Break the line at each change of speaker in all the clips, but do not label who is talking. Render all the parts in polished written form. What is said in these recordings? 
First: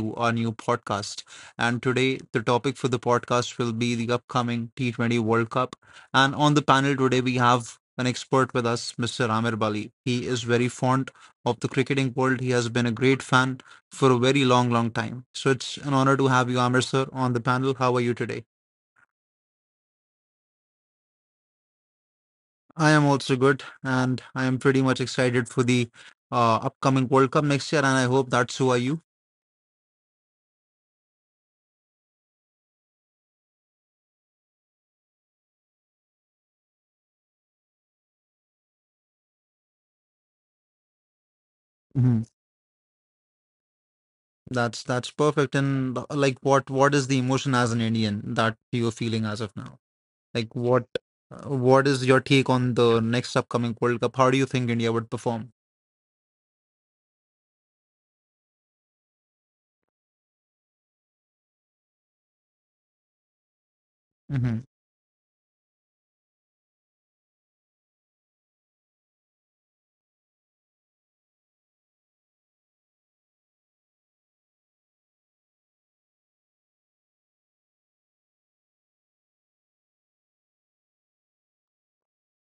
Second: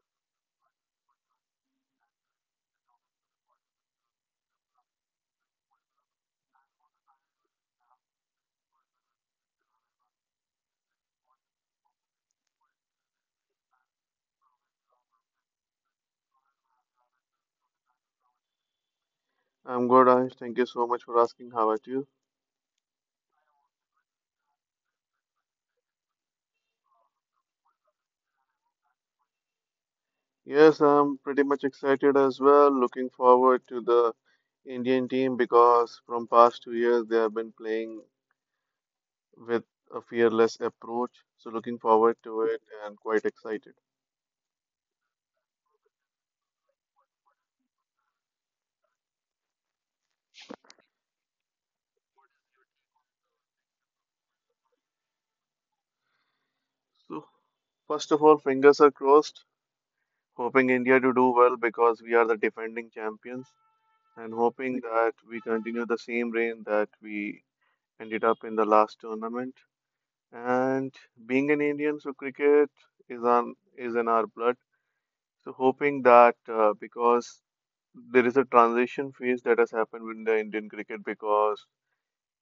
to our new podcast. And today, the topic for the podcast will be the upcoming T20 World Cup. And on the panel today, we have an expert with us, Mr. Amir Bali. He is very fond of the cricketing world. He has been a great fan for a very long, long time. So it's an honor to have you, Amir sir, on the panel. How are you today?
I'm good, Ayush. Thank you so much for asking. How about you?
I am also good, and I am pretty much excited for the upcoming World Cup next year, and I hope that so are you.
Yes, I'm pretty much excited as well. Looking forward to the Indian team because from past 2 years they have been playing with a fearless approach. So looking forward to it and quite excited.
That's perfect. And like, what is the emotion as an Indian that you're feeling as of now? Like, what is your take on the next upcoming World Cup? How do you think India would perform?
So first of all, fingers are crossed, hoping India to do well because we are the defending champions and
hmm
hoping that we continue the same reign that we ended up in the last tournament. And being an Indian, so cricket is in our blood. So hoping that because there is a transition phase that has happened with the Indian cricket because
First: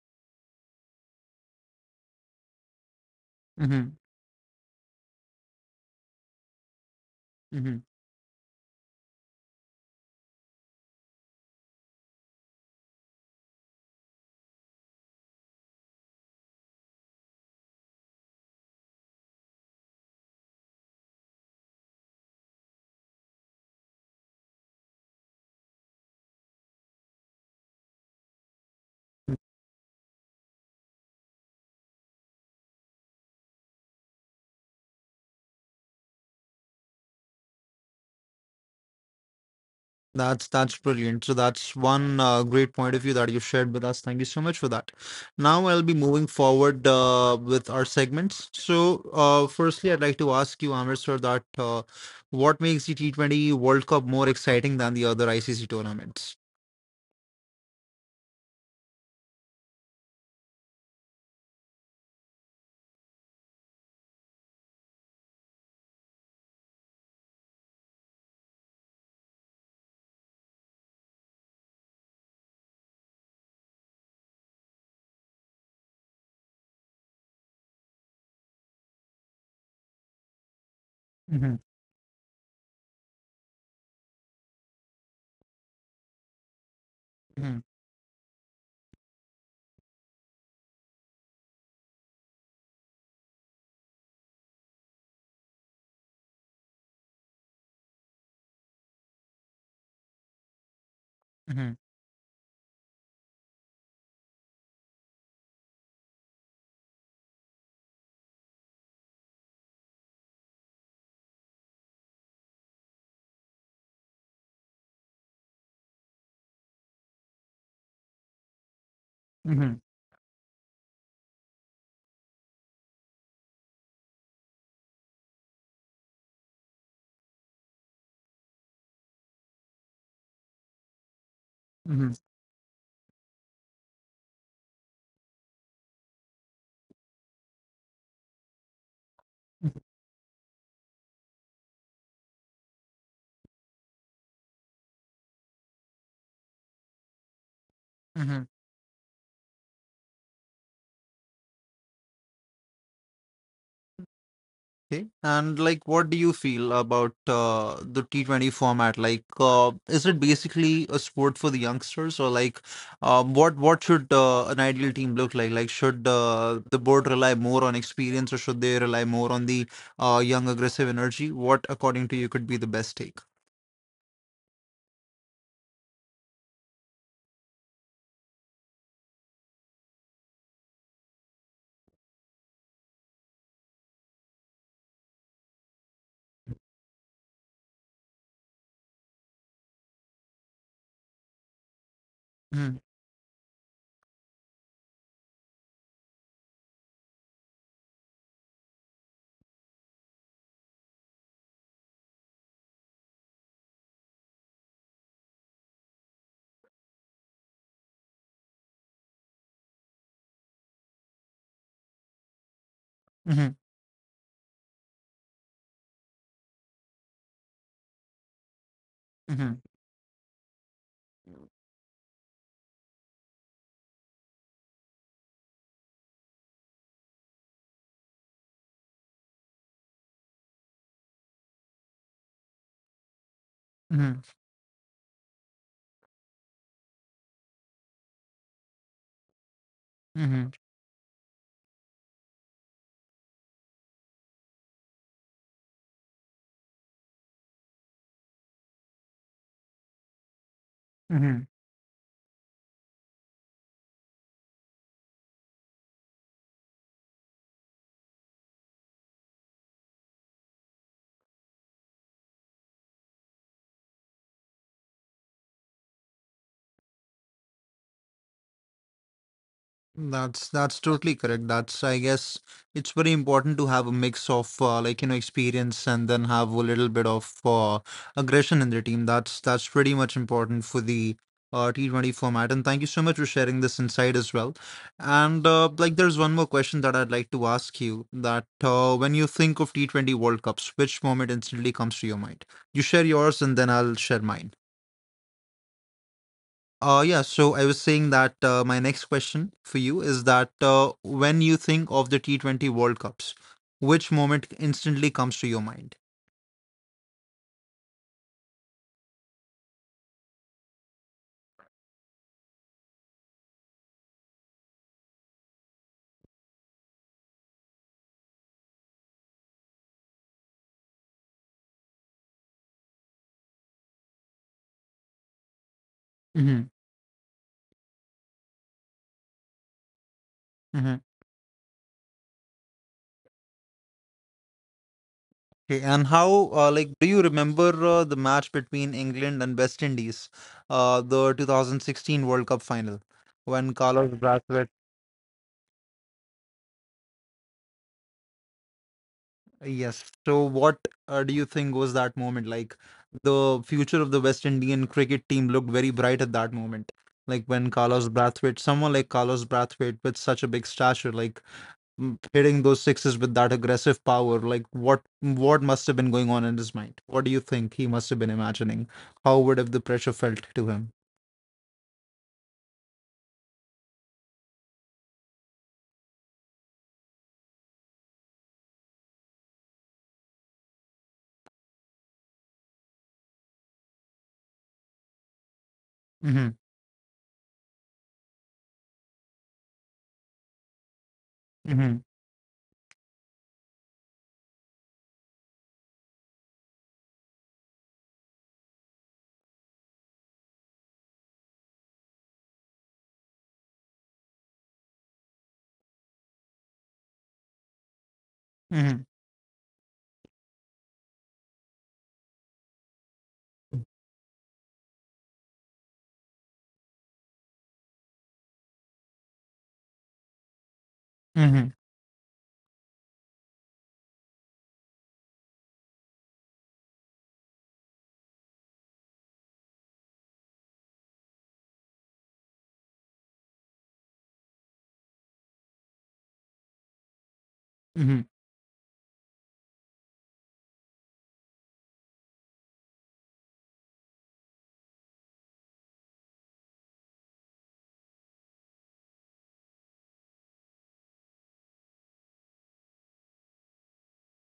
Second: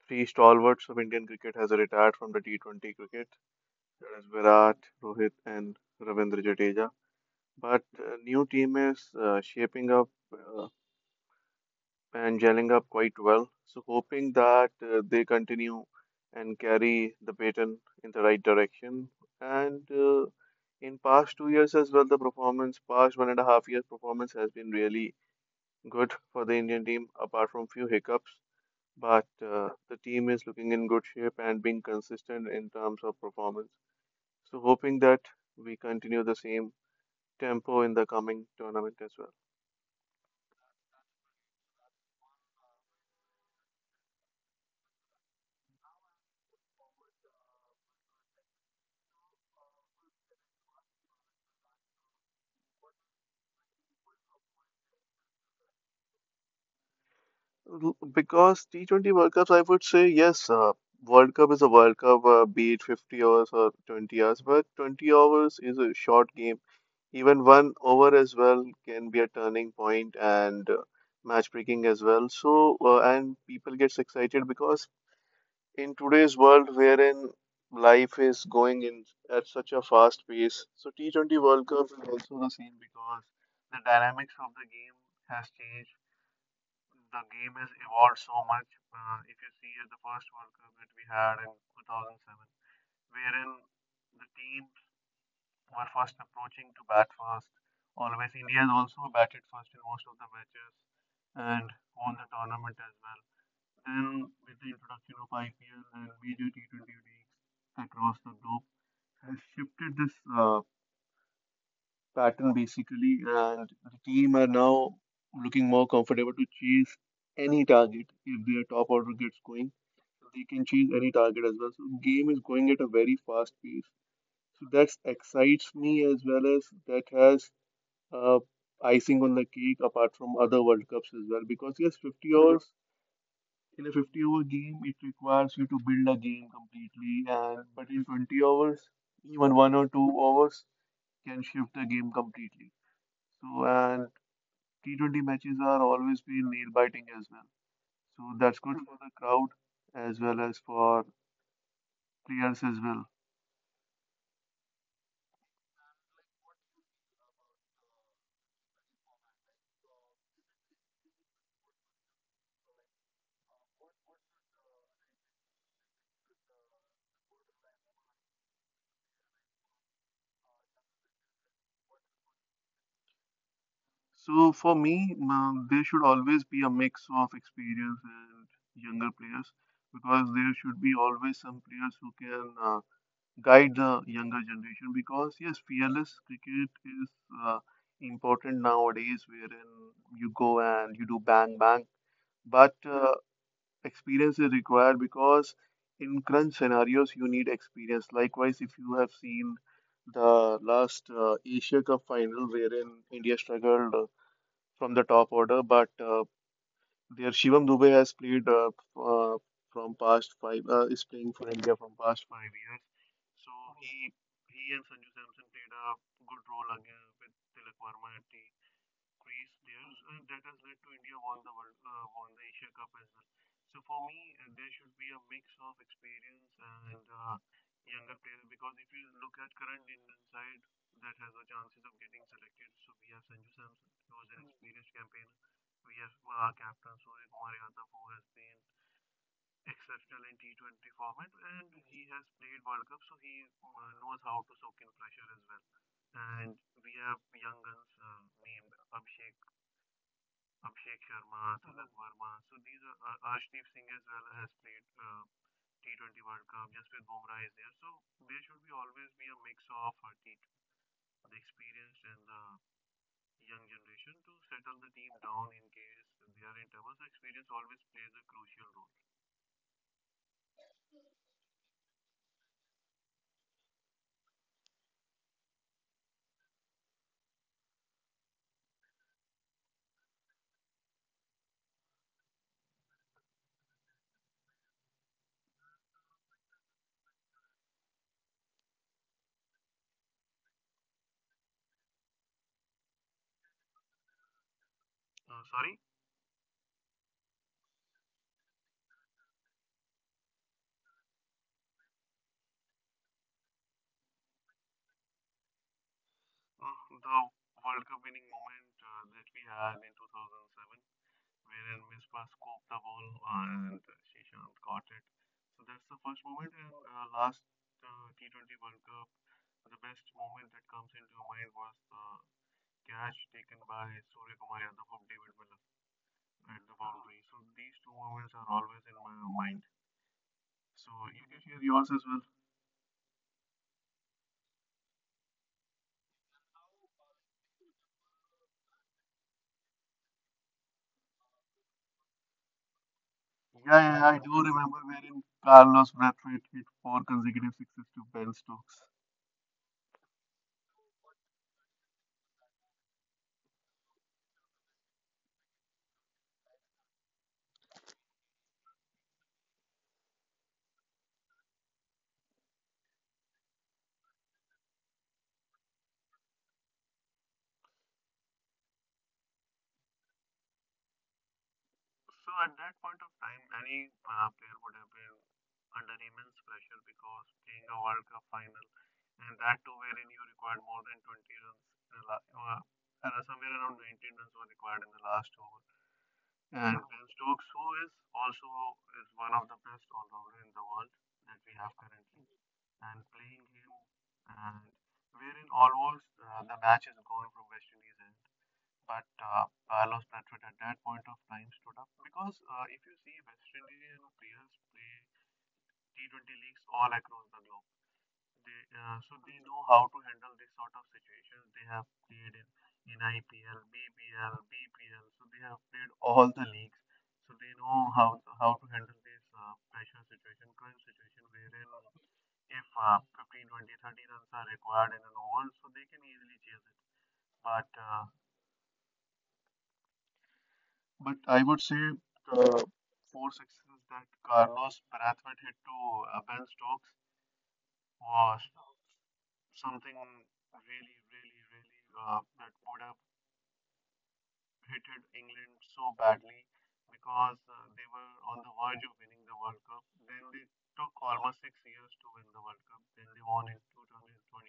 three stalwarts of Indian cricket has retired from the T20 cricket.
hmm
That is Virat, Rohit, and Ravindra Jadeja.
hmm
But New team is shaping up uh, and gelling up quite well. So hoping that they continue and carry the baton in the right direction. And in past 2 years as well, past 1.5 years performance has been really good for the Indian team, apart from few hiccups. But The team is looking in good shape and being consistent in terms of performance. So hoping that we continue the same tempo in the coming tournament as well.
that's brilliant. So that's one great point of view that you shared with us. Thank you so much for that. Now I'll be moving forward with our segments. So, firstly, I'd like to ask you, Amir sir, that what makes the T20 World Cup more exciting than the other ICC tournaments?
Because T20 World Cups, I would say yes. World Cup is a World Cup, be it 50 hours or 20 hours, but 20 hours is a short game. Even one over as well can be a turning point and match breaking as well. And people gets excited because in today's world wherein life is going in at such a fast pace, so T20
Mm-hmm.
World Cup will also give us the all of the matches.
Mhm,
And with the introduction of IPL and major T20 leagues across the globe, has shifted this uh, pattern basically, and the team are now looking more comfortable to chase any target if their top order gets going.
mhm,
They can chase any target as well. So game is going at a very fast pace. So that excites me as well as that has uh, icing on the cake apart from other World Cups as well. Because yes,
mhm,
50 overs in a 50 over game it requires you to build a game completely and but in 20 hours even one
mhm,
or two hours can shift the game completely. So and T20 matches are always been nail biting as well, so
mhm.
that's good for the crowd as well as for players as well.
Okay. And like, what do you feel about the T20 format? Like, is it basically a sport for the youngsters, or like, what should an ideal team look like? Like, should the board rely more on experience, or should they rely more on the young aggressive energy? What, according to you, could be the best take?
So for me, there should always be a mix of experience and younger players because there should be always some players who can guide the younger generation. Because yes, fearless cricket is uh, important nowadays, wherein you go and you do bang bang, but
Mm-hmm,
experience is required because in crunch scenarios you need experience. Likewise, if you have seen the last Asia Cup final wherein India struggled from the top order. But there Shivam Dubey has played uh, from past five is playing for India from past 5 years.
mm-hmm, mm-hmm, mm-hmm, Mm-hmm. That's totally correct. That's, I guess, it's very important to have a mix of like you know experience and then have a little bit of aggression in the team. That's pretty much important for the T20 format. And thank you so much for sharing this insight as well. And like there's one more question that I'd like to ask you that when you think of T20 World Cups, which moment instantly comes to your mind? You share yours and then I'll share mine. Yeah, so I was saying that my next question for you is that when you think of the T20 World Cups, which moment instantly comes to your mind?
Uh, Catch taken by Surya Kumar Yadav from David Miller at
hmm
the boundary. So these two moments are always in my mind. So
hmm
you can share yours as well.
Okay, and how, like, do you remember the match between England and West Indies, the 2016 World Cup final, when
Yeah, yeah,
Carlos
I do
Brathwaite.
remember wherein Carlos Brathwaite hit four consecutive sixes to Ben Stokes.
Yes. So, what do you think was that moment? Like, the future of the West Indian cricket team looked very bright at that moment. Like, when Carlos Brathwaite, someone like Carlos Brathwaite with such a big stature, like hitting those sixes with that aggressive power, like, what must have been going on in his mind? What do you think he must have been imagining? How would have the pressure felt to him? Mm-hmm.
And Ben Stokes, who is also is one of the best all-rounder in the world.
Mm-hmm. Mm-hmm. Mm-hmm.
But I would say the four sixes that Carlos to Ben Stokes
Mm-hmm.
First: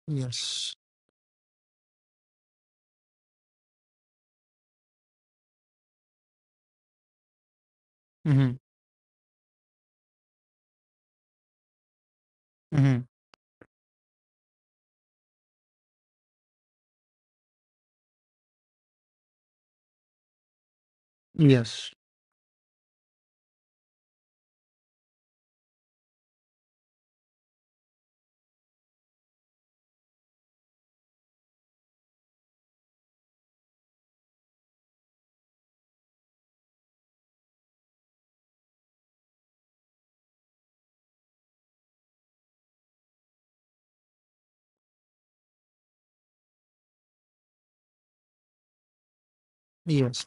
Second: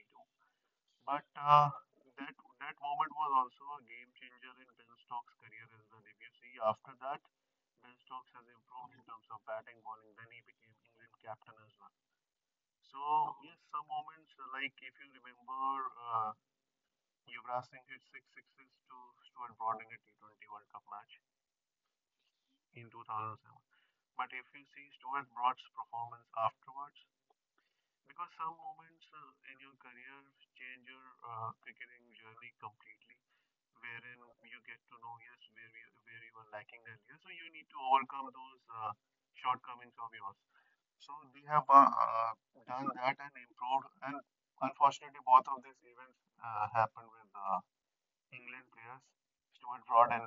Yes. Mm-hmm. Mm-hmm. Yes. Yes.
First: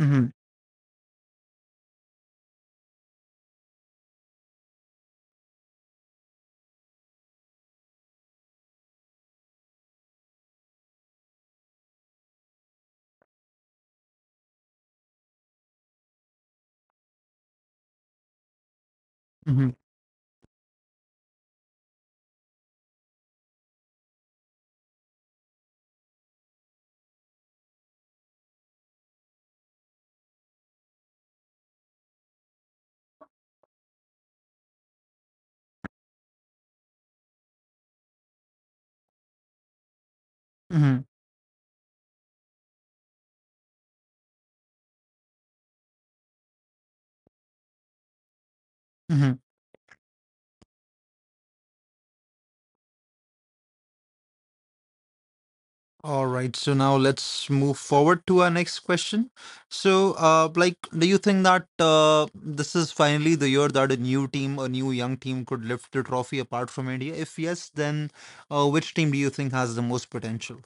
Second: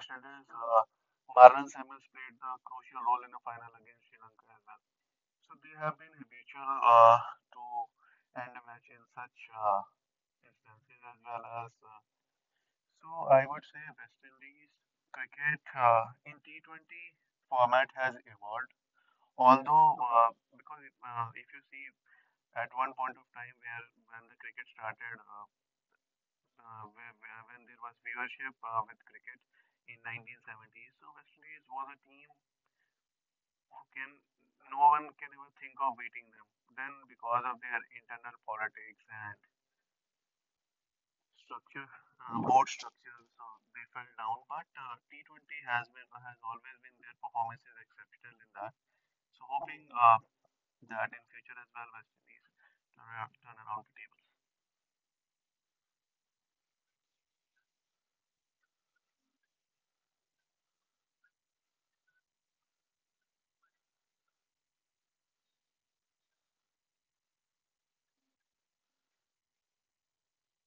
Mm-hmm. Mm-hmm. Mm-hmm. All right, so now let's move forward to our next question. So, like, do you think that this is finally the year that a new team, a new young team could lift the trophy apart from India? If yes, then which team do you think has the most potential?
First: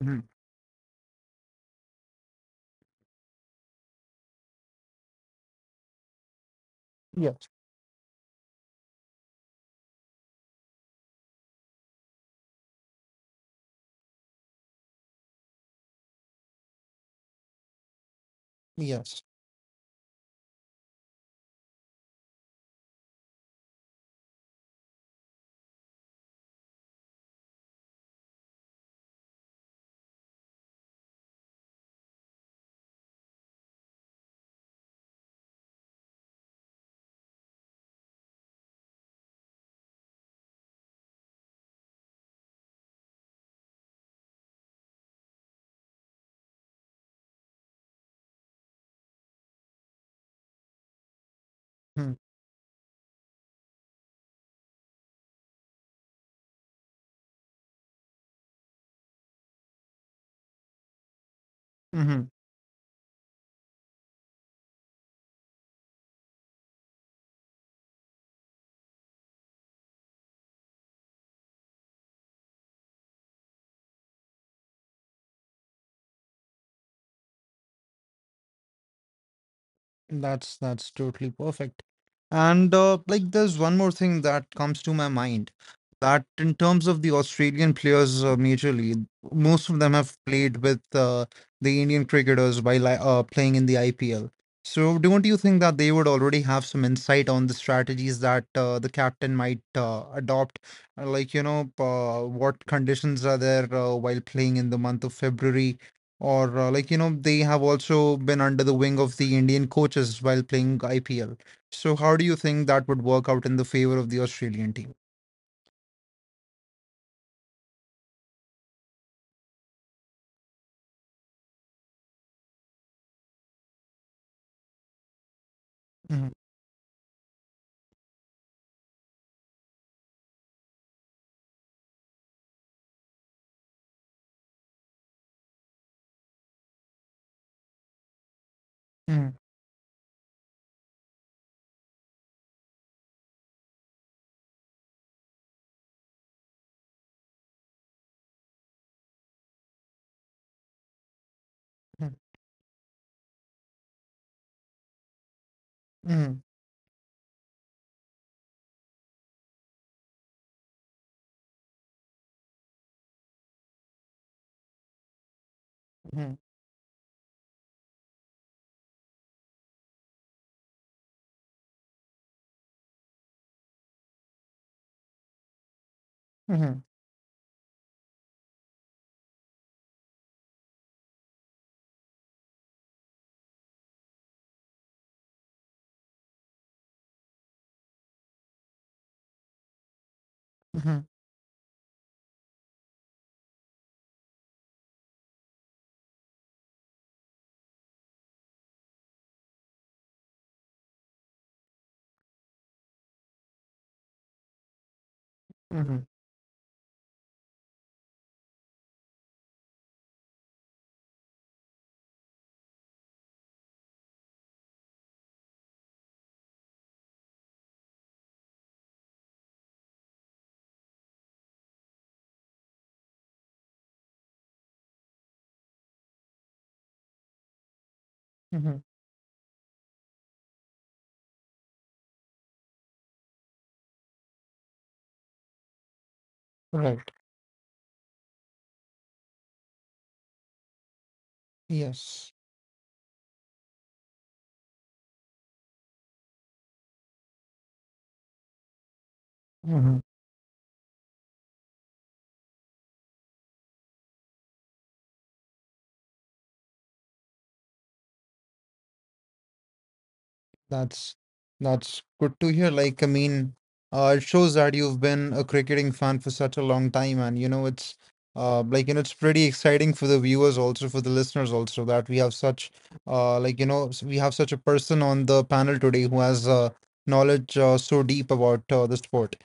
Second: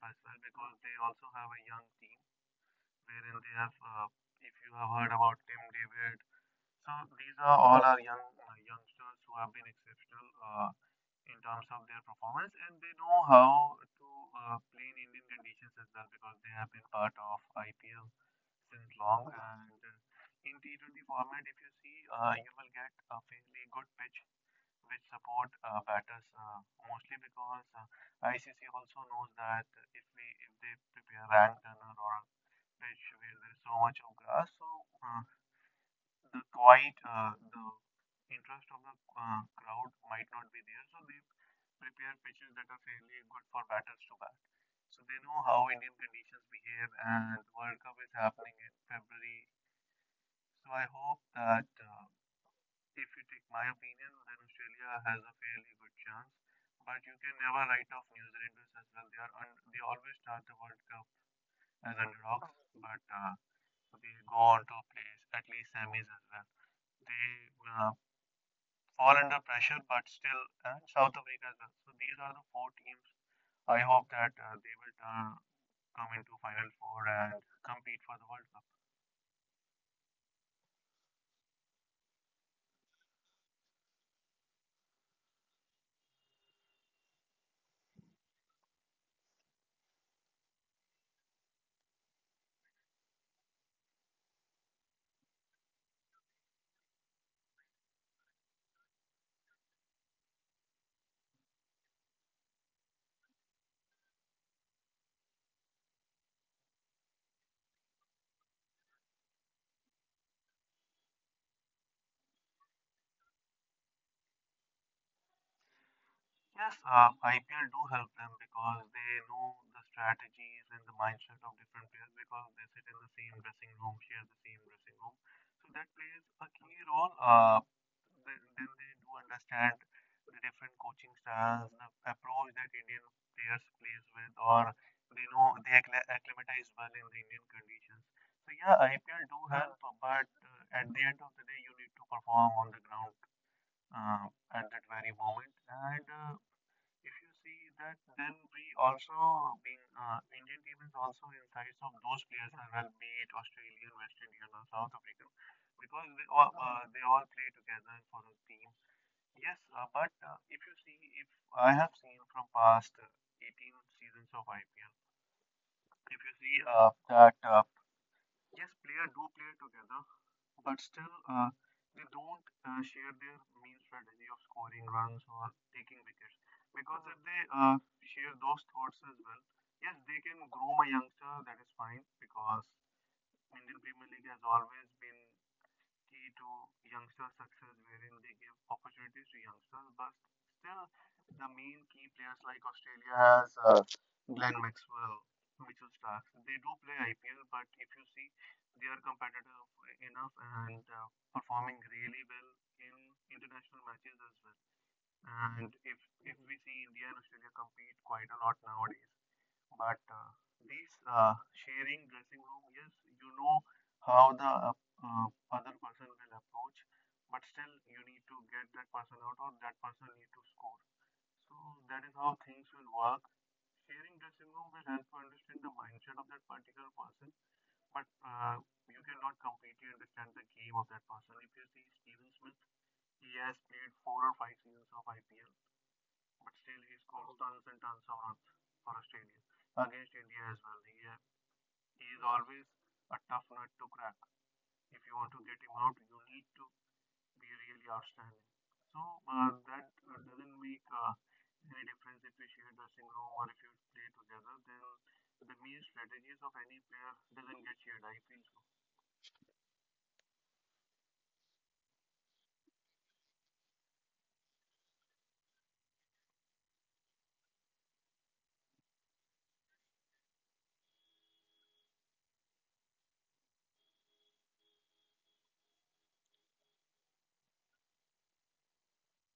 Mhm. Yes, yes. Mm-hmm. That's totally perfect. And like there's one more thing that comes to my mind that in terms of the Australian players majorly, most of them have played with the Indian cricketers while playing in the IPL. So don't you think that they would already have some insight on the strategies that the captain might adopt? Like, you know, what conditions are there while playing in the month of February? Or like you know they have also been under the wing of the Indian coaches while playing IPL. So how do you think that would work out in the favor of the Australian team? Mhm, mhm, mhm, mhm, mhm, mhm, mhm, mhm, mhm. Right. Yes. Hmm. That's that's good to hear. Like, I mean, it shows that you've been a cricketing fan for such a long time, and you know, it's like you know, it's pretty exciting for the viewers also, for the listeners also, that we have such like you know, we have such a person on the panel today who has knowledge so deep about the sport.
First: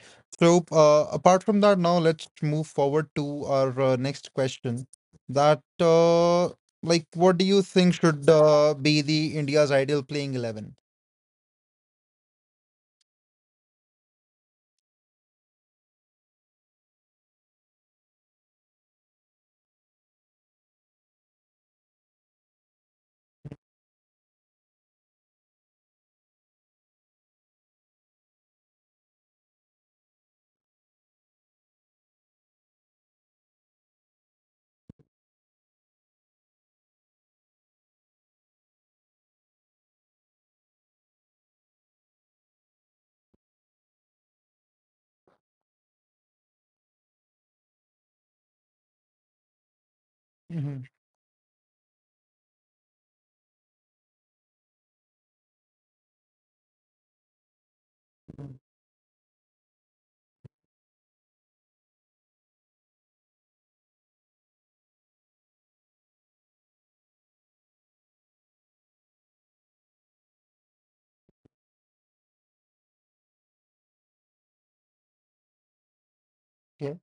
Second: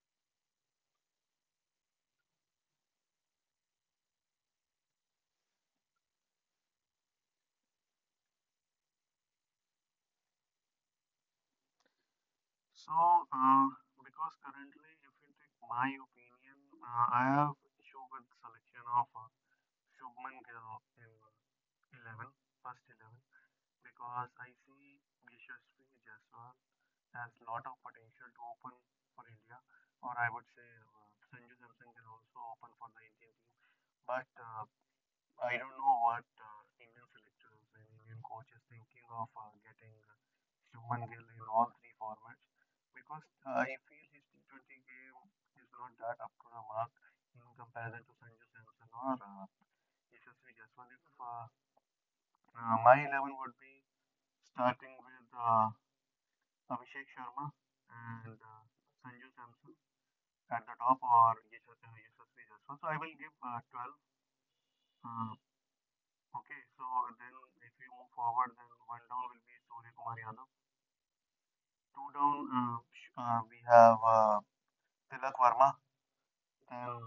So, apart from that, now let's move forward to our next question. That like, what do you think should be the India's ideal playing 11? Mhm, mhm, Yeah.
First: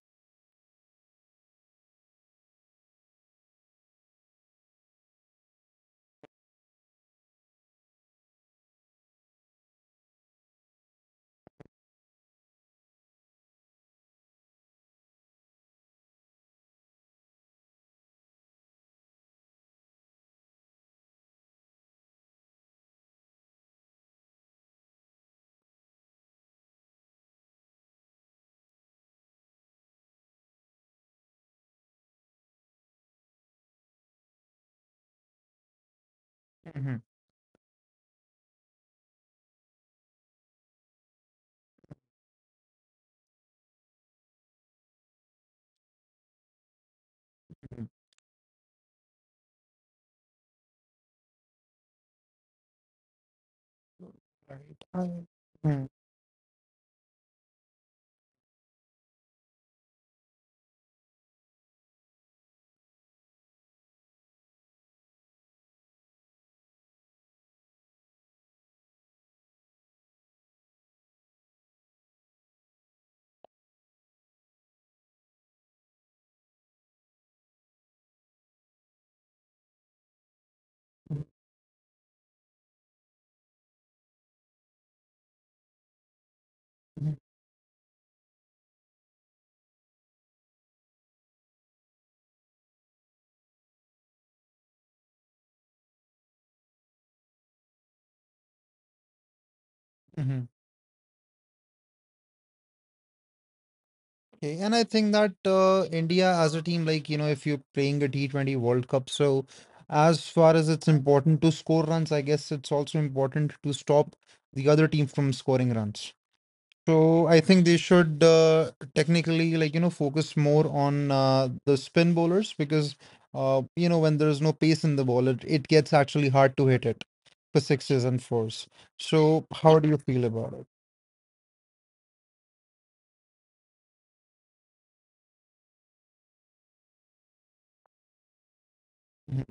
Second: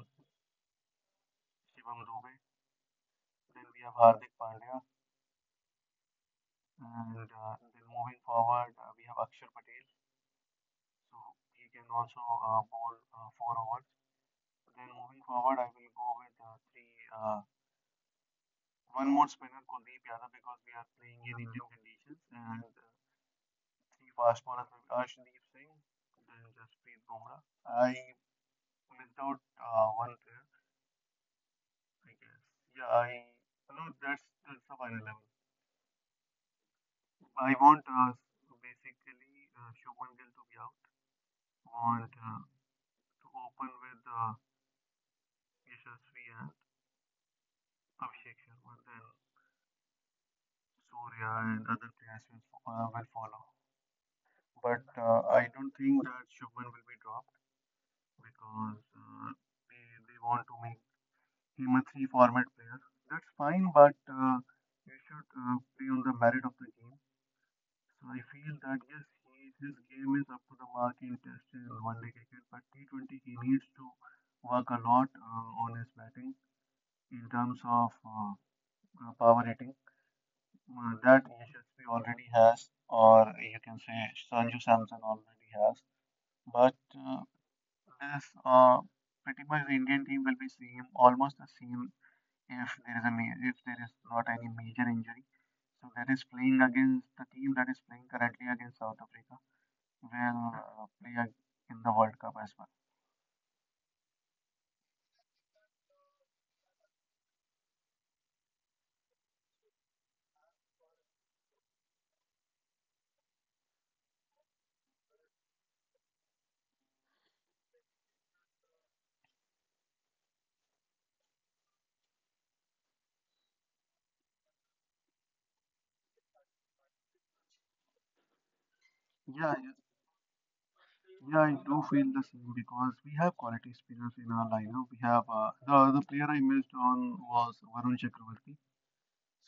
Mhm, mhm. Right. I- Mhm, mhm, mhm, mhm. Okay. And I think that India as a team, like, you know, if you're playing a T20 World Cup, so as far as it's important to score runs, I guess it's also important to stop the other team from scoring runs. So I think they should technically like you know focus more on the spin bowlers because you know when there's no pace in the ball it gets actually hard to hit it for sixes and fours. So how do you feel about it?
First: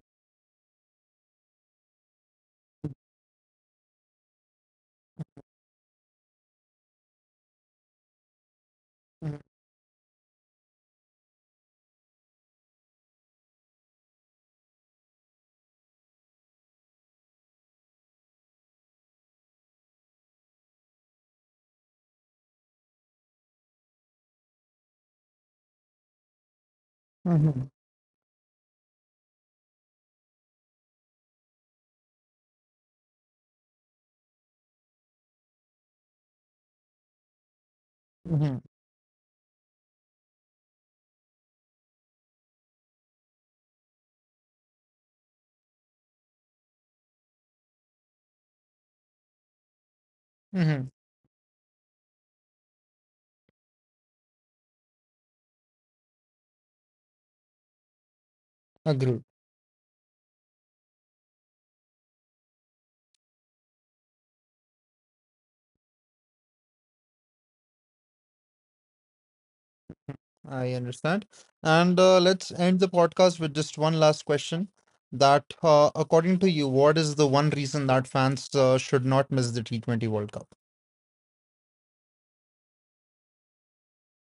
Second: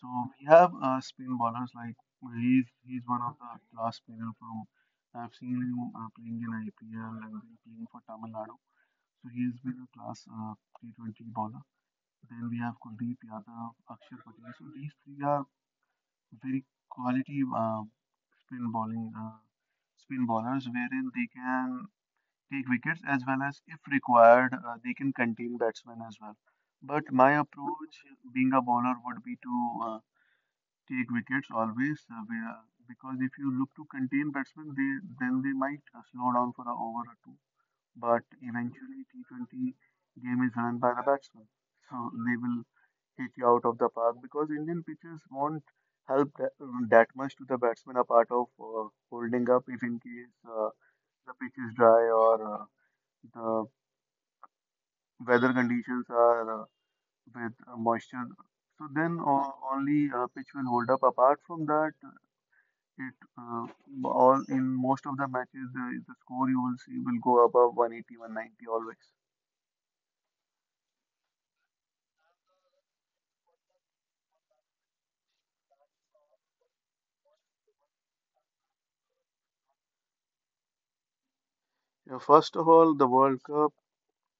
Mm-hmm. hmm hmm
weather. So then
Agreed.
only pitch will hold up. Apart from that, it all in most of the matches the score you will see will go above one eighty one ninety always.
I understand. And let's end the podcast with just one last question. That according to you, what is the one reason that fans should not miss the T20 World Cup?
Yeah, first of all, the World Cup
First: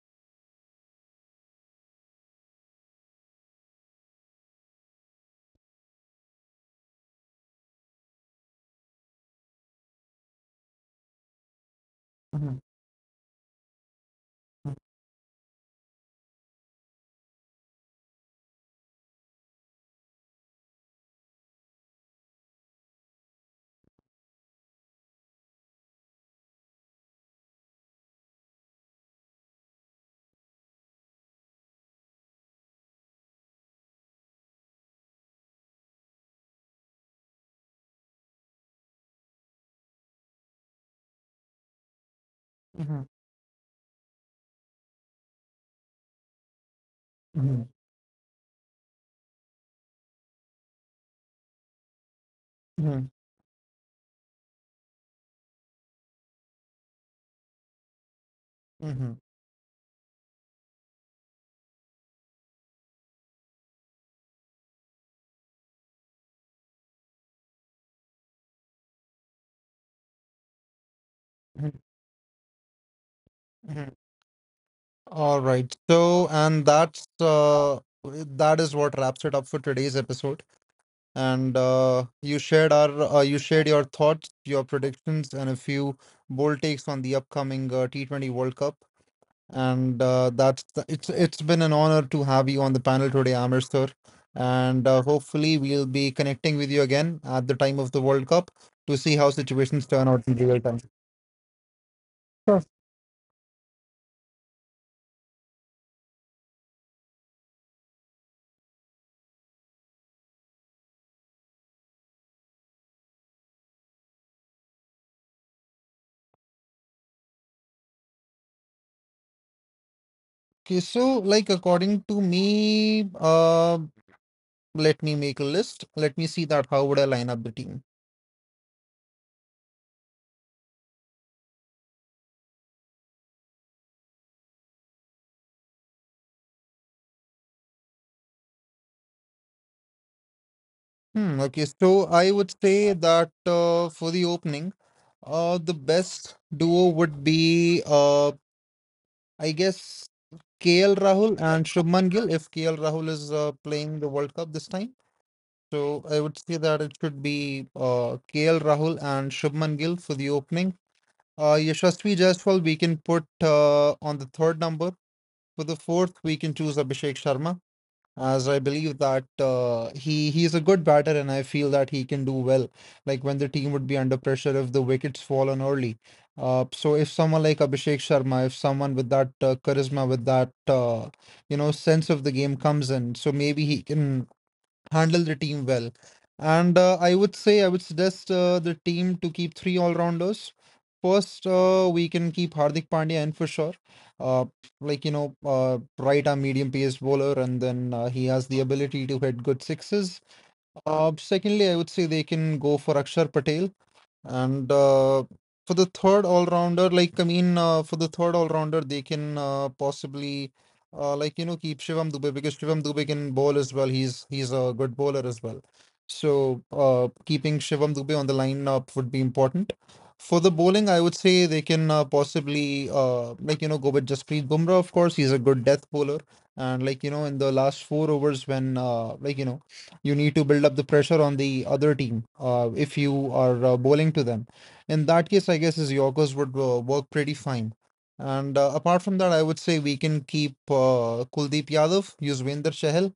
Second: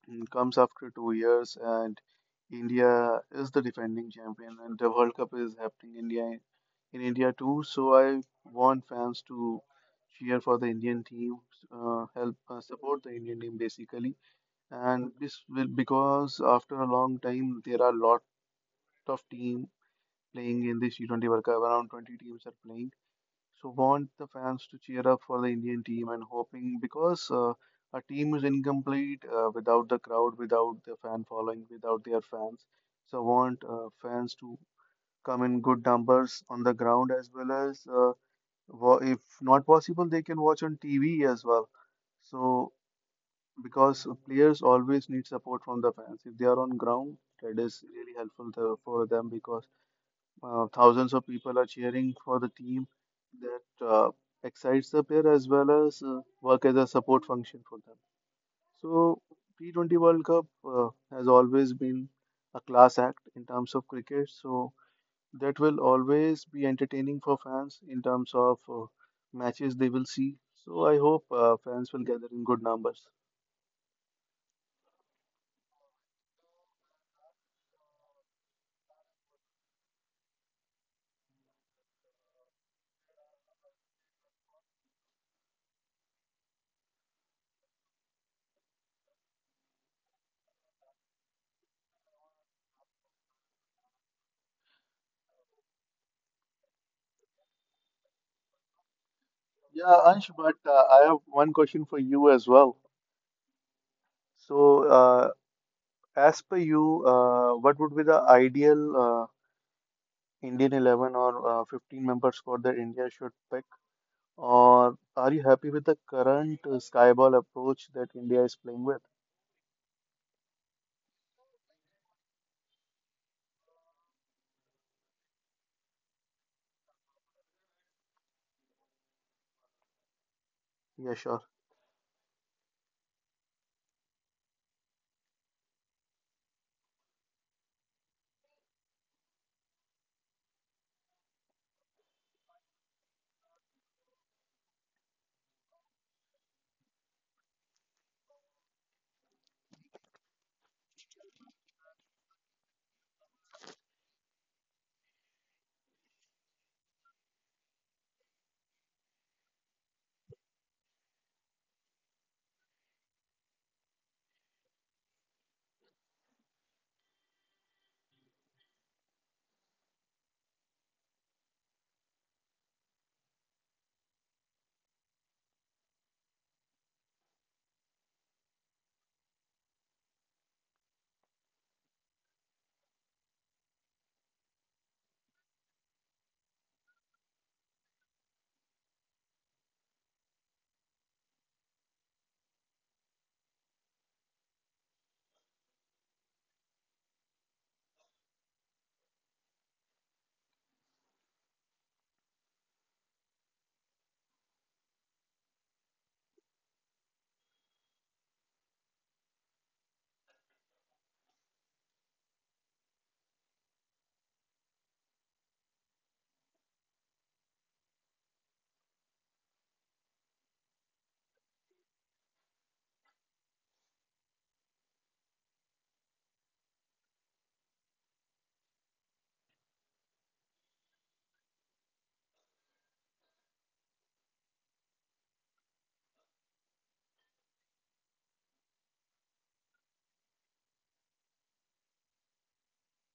comes after 2 years, and India is the defending champion, and the World Cup is happening India in India too. So I want fans to cheer for the Indian team, help
hmm
support the Indian team basically, and this will because after a long time there are lot of team playing in this T20 World Cup. Around 20 teams are playing. So want the fans to cheer up for the Indian team and hoping because a team is incomplete without the crowd, without the fan following, without their fans. So want fans to come in good numbers on the ground as well as if not possible, they can watch on TV as well. So
hmm
because players always need support from the fans. If they are on ground, that is really helpful for them because thousands of people are cheering for the team,
hmm
that excites the player as well as work as a support function for them.
Mm-hmm.
So T20 World Cup has always been a class act in terms of cricket. So that will always be entertaining for fans in terms of matches they will see. So I hope
Mm-hmm.
fans will gather in good numbers.
Mm-hmm. All right. So, and that is what wraps it up for today's episode. And you shared your thoughts, your predictions, and a few bold takes on the upcoming T20 World Cup. And it's been an honor to have you on the panel today, Amir sir. And hopefully we'll be connecting with you again at the time of the World Cup to see how situations
Yeah,
turn out
Ansh,
in real
but
time.
I have one question for you as well. So as per you, what would be the ideal Indian 11 or 15-member squad that India should pick? Or are you happy with the current skyball approach that India is playing with?
Okay, so like according to me, let me make a list. Let me see that how would I line up the team.
Yeah, sure.
Hmm, okay, so I would say that for the opening, the best duo would be I guess KL Rahul and Shubman Gill if KL Rahul is playing the World Cup this time. So I would say that it should be KL Rahul and Shubman Gill for the opening. Yashasvi Jaiswal we can put on the third number. For the fourth, we can choose Abhishek Sharma, as I believe that he is a good batter, and I feel that he can do well. Like when the team would be under pressure if the wickets fall on early. So if someone like Abhishek Sharma, if someone with that charisma, with that you know sense of the game comes in, so maybe he can handle the team well. And I would suggest the team to keep three all-rounders. First, we can keep Hardik Pandya in for sure. Uh, like you know, right arm medium-paced bowler, and then he has the ability to hit good sixes. Secondly, I would say they can go for Akshar Patel, and for the third all rounder, like I mean, for the third all rounder, they can possibly like you know keep Shivam Dubey because Shivam Dubey can bowl as well. He's a good bowler as well. So keeping Shivam Dubey on the lineup would be important. For the bowling, I would say they can possibly like you know go with Jasprit Bumrah. Of course, he's a good death bowler, and like you know in the last four overs when like you know you need to build up the pressure on the other team if you are bowling to them. In that case, I guess his Yorkers would work pretty fine. And apart from that, I would say we can keep Kuldeep Yadav, Yuzvendra Chahal,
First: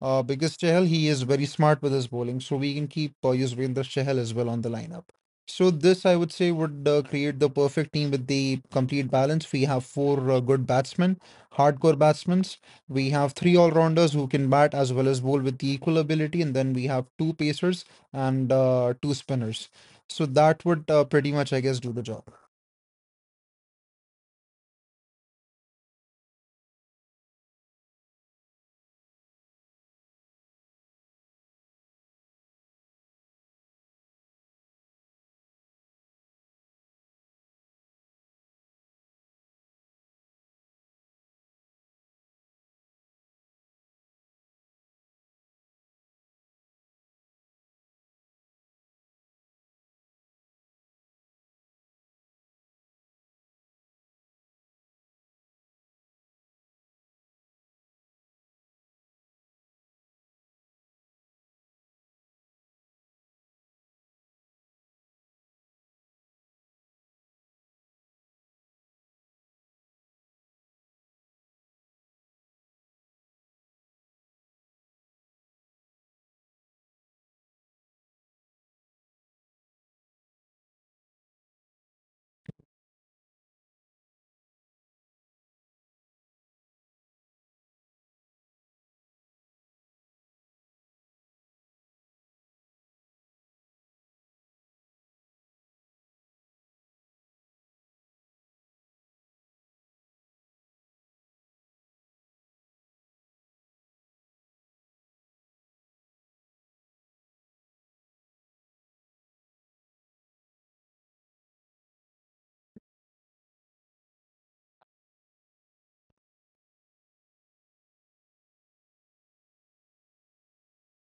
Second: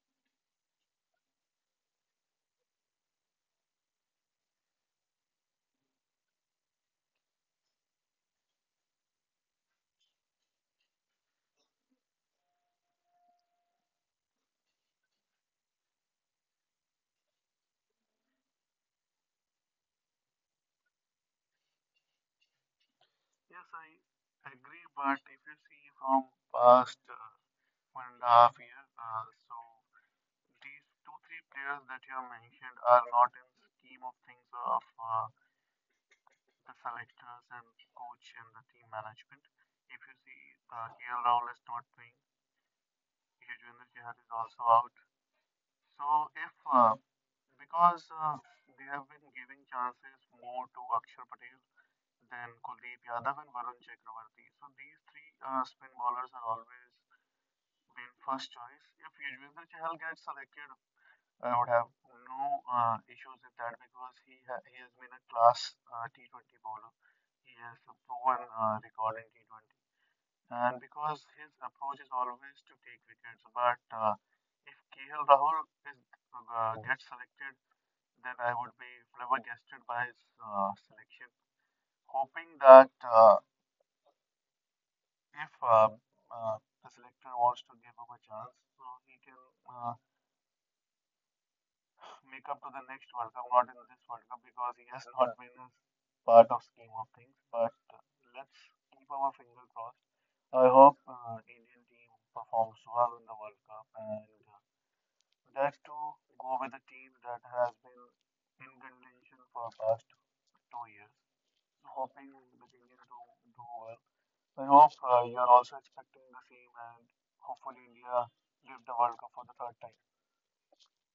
because Chahal, he is very smart with his bowling, so we can keep Yuzvendra Chahal as well on the lineup. So this, I would say, would create the perfect team with the complete balance. We have four good batsmen, hardcore batsmen. We have three all-rounders who can bat as well as bowl with the equal ability, and then we have two pacers and two spinners. So that would pretty much, I guess, do the job.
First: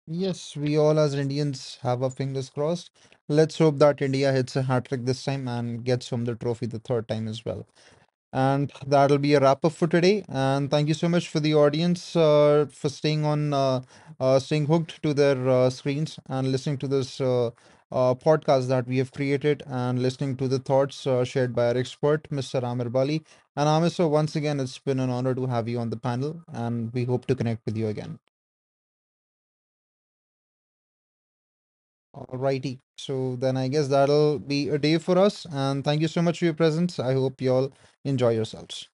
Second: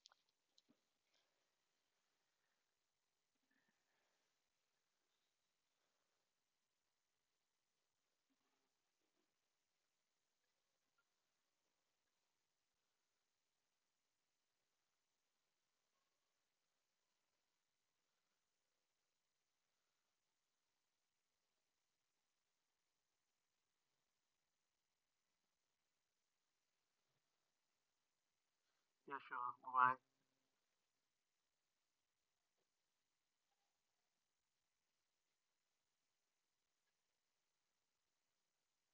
Yes, we all as Indians have our fingers crossed. Let's hope that India hits a hat trick this time and gets home the trophy the third time as well. And that'll be a wrap up for today. And thank you so much for the audience for staying hooked to their screens and listening to this podcast that we have created and listening to the thoughts shared by our expert, Mr. Amir Bali. And Amir, so once again, it's been an honor to have you on the panel, and we hope to connect with you again. Alrighty. So then I guess that'll be a day for us. And thank you so much for your presence. I hope you all enjoy yourselves.